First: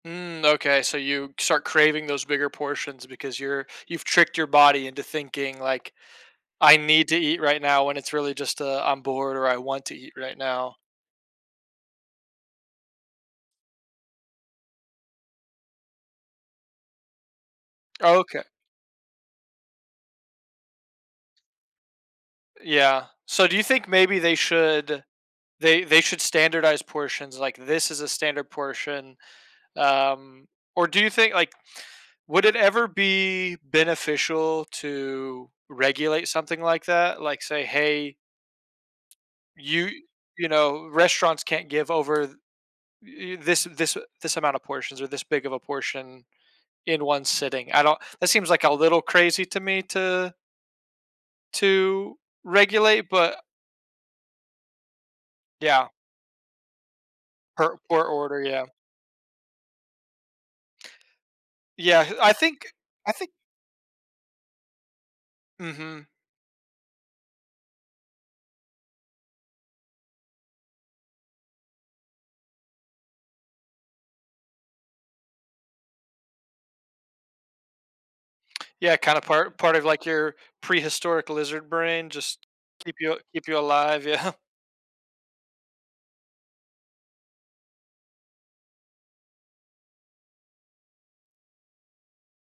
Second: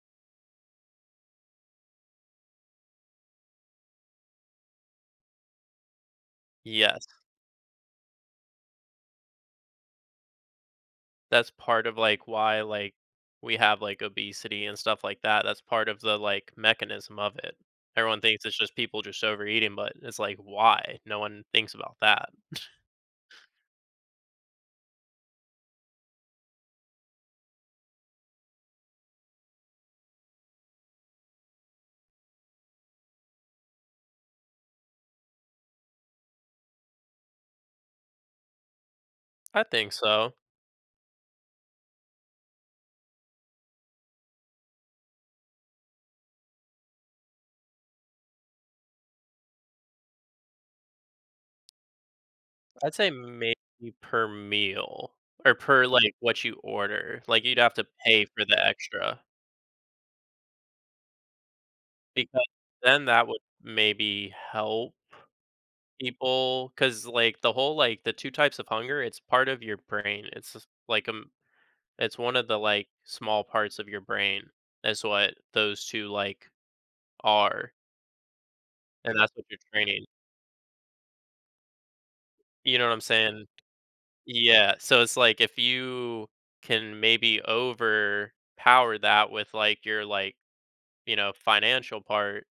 Mm, okay, so you start craving those bigger portions because you're you've tricked your body into thinking, like, "I Yes. need to eat right now," when it's really just a, "I'm bored," or "I want to eat right now." That's part of, like, why, like, we have, like, obesity and stuff like that. That's part of the, like, mechanism of it. Everyone Okay. thinks it's just people just overeating, but it's like, "Why?" No one thinks about that. Yeah, so do you think maybe they should they they should standardize portions, like, "This is a standard portion." Um, or do you think like, would it ever be beneficial to regulate something like that? Like, say, "Hey, I you" think so. you know, "Restaurants can't give over th y this this a this amount of portions or this big of a portion in 1 sitting." I don't that seems like a little crazy to me to to I'd say regulate, but maybe per meal or per, Yeah. like, what you order. Like, you'd have Per to per pay order, for the yeah. extra Yeah, I because think then I that thin would maybe help Mhm. people. 'Cause, like, the whole, like the 2 types of hunger, it's part of your brain. It's just like, um it's one of the, like, small parts of your brain, is what those 2, like, are Yeah, and kinda that's what you're part part of, training. like, your prehistoric lizard brain. Just You know what keep I'm you saying? keep you alive, yeah. Yeah, so it's like, if you can maybe overpower that with, like, your, like, you know, financial part